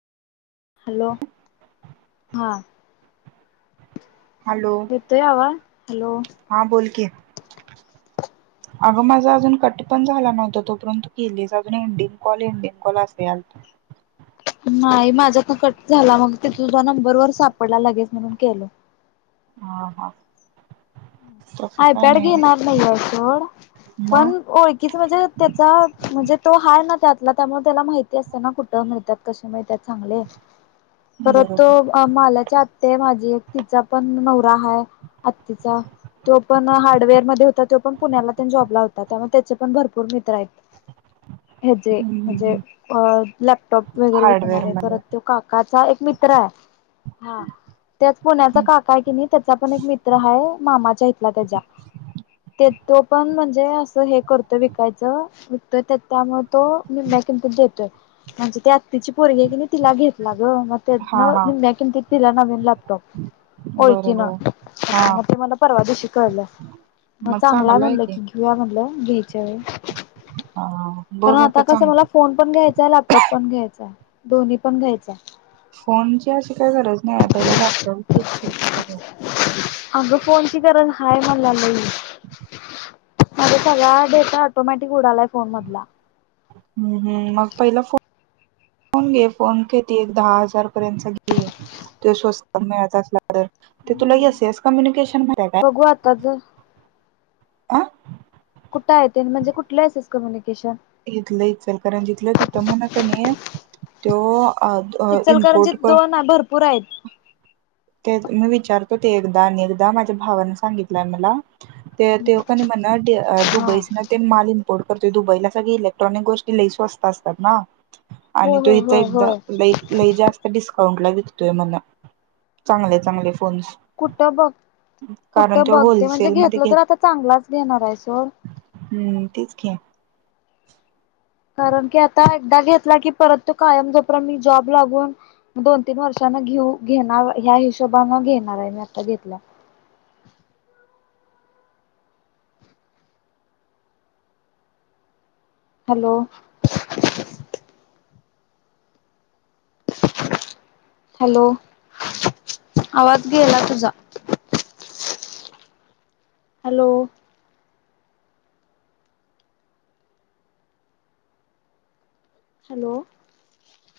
Hello हा hello येतो आवा हॅलो. हा बोल की अगं माझा अजून कट पण झाला नव्हता तो पर्यंत केल्लीस अजून एंडिंग कॉल एंडिंग कॉल असते [inaudible] नाही माझ कट झाला मग ते तुझा नंबरवर सापडला लगेच म्हणून केलं. हा हा. तसं काय आयपॅड नाही घेणार नाहीये सोड मग पण ओळखीच म्हणजे त्याचा म्हणजे तो हाय त्यातला त्यामुळे त्याला माहिती असताना कुठं मिळतात, कशे मिळतात चांगले. परत तो बरोबर अ मालाच्या आ ते माझी एक तिचा पण नवरा हाय आत्तीचा तो पण हार्डवेअरमध्ये होता तो पण पुण्याला तेन जॉबला होता त्यामुळे त्याचे पण भरपूर मित्र आहेत. हे जे हम्म हम्म म्हणजे हम्म अ लॅपटॉप वगैरे हार्डवेअर विकणार आहे मध्ये परत तो काकाचा मित्रा हा त्याच पुण्याचा काका आहे कि नाही त्याचा पण एक मित्र आहे मामाच्या आता जा ते तो पण म्हणजे असं हे करतो विकायचं तो त्यामुळे तो मीमे [unintelligible] देतोय म्हणजे आत्ची परगी क तिला घेतला जो म हा त्यातनं हा मी मॅकिन किती. [unintelligible] तो होय की न बरोबर हा म ते मला परवा दिवशी पडला मग चांगला म्हणलं की घेऊया म्हणलं भी चय हा कारण बघ अगं आता कसं चांग मला फोन पण घ्यायचाय, लॅपटॉप पण घ्यायचाय दोन्ही पण घ्यायचय. फोनची अशी काय गरज नाही पहिला लॅप टॉप घ्यायचाच. अगं फोनची [inaudible] गरज हाय मला लई माझा सगळा डेटा ऑटोमॅटिक उडालाय फोन मधला. हम्म हम्म मग पहिला फो फोन घे फोन कती एक दहा हजार पर्यंत घे ते स्वस्त मिळत असला [unintelligible] ते तुला येस येस कम्युनिकेशन माहितीय बघू आता काय? जर आ कुठं आहेे तेन म्हणजे कुठले येस येस कम्युनिकेशन? इथलं सनकरान जिथलं तिथं म्ह का नी तो आद अ इम्पोर्ट इचलकरंजीत का दोन भरपूर आहेत ते मी विचारतो ते एकदा आणि एकदा माझ्या भावाने सांगितलंय मला ते ते कणी म्हण डी अ हा दुबईच ना ते मालिन पोर्ट करतो दुबईला सगळी इलेक्ट्रॉनिक गोष्टी लई स्वस्त असतात ना आणि होय तो होय इथं होय एकदा होय लई लई जास्त डिस्काउंट ला विकतोय म्हणा. चांगले चांगले. कुठं बघ कारण कुठं तो बघते म्हणजे होलसेलमध्ये घेतलं घेत तर आता चांगलाच घेणार आहे सो. हम्म तेच की. कारण की आता एकदा घेतला की परत तू कायम झोपरन मी जॉब लागून दोन-तीन वर्ष ना घेऊ घेणार ह्या हिशोबने घेणार आहे मी आता घेतल्या. हॅलो हॅलो आवाज गेला तुझा. Hello hello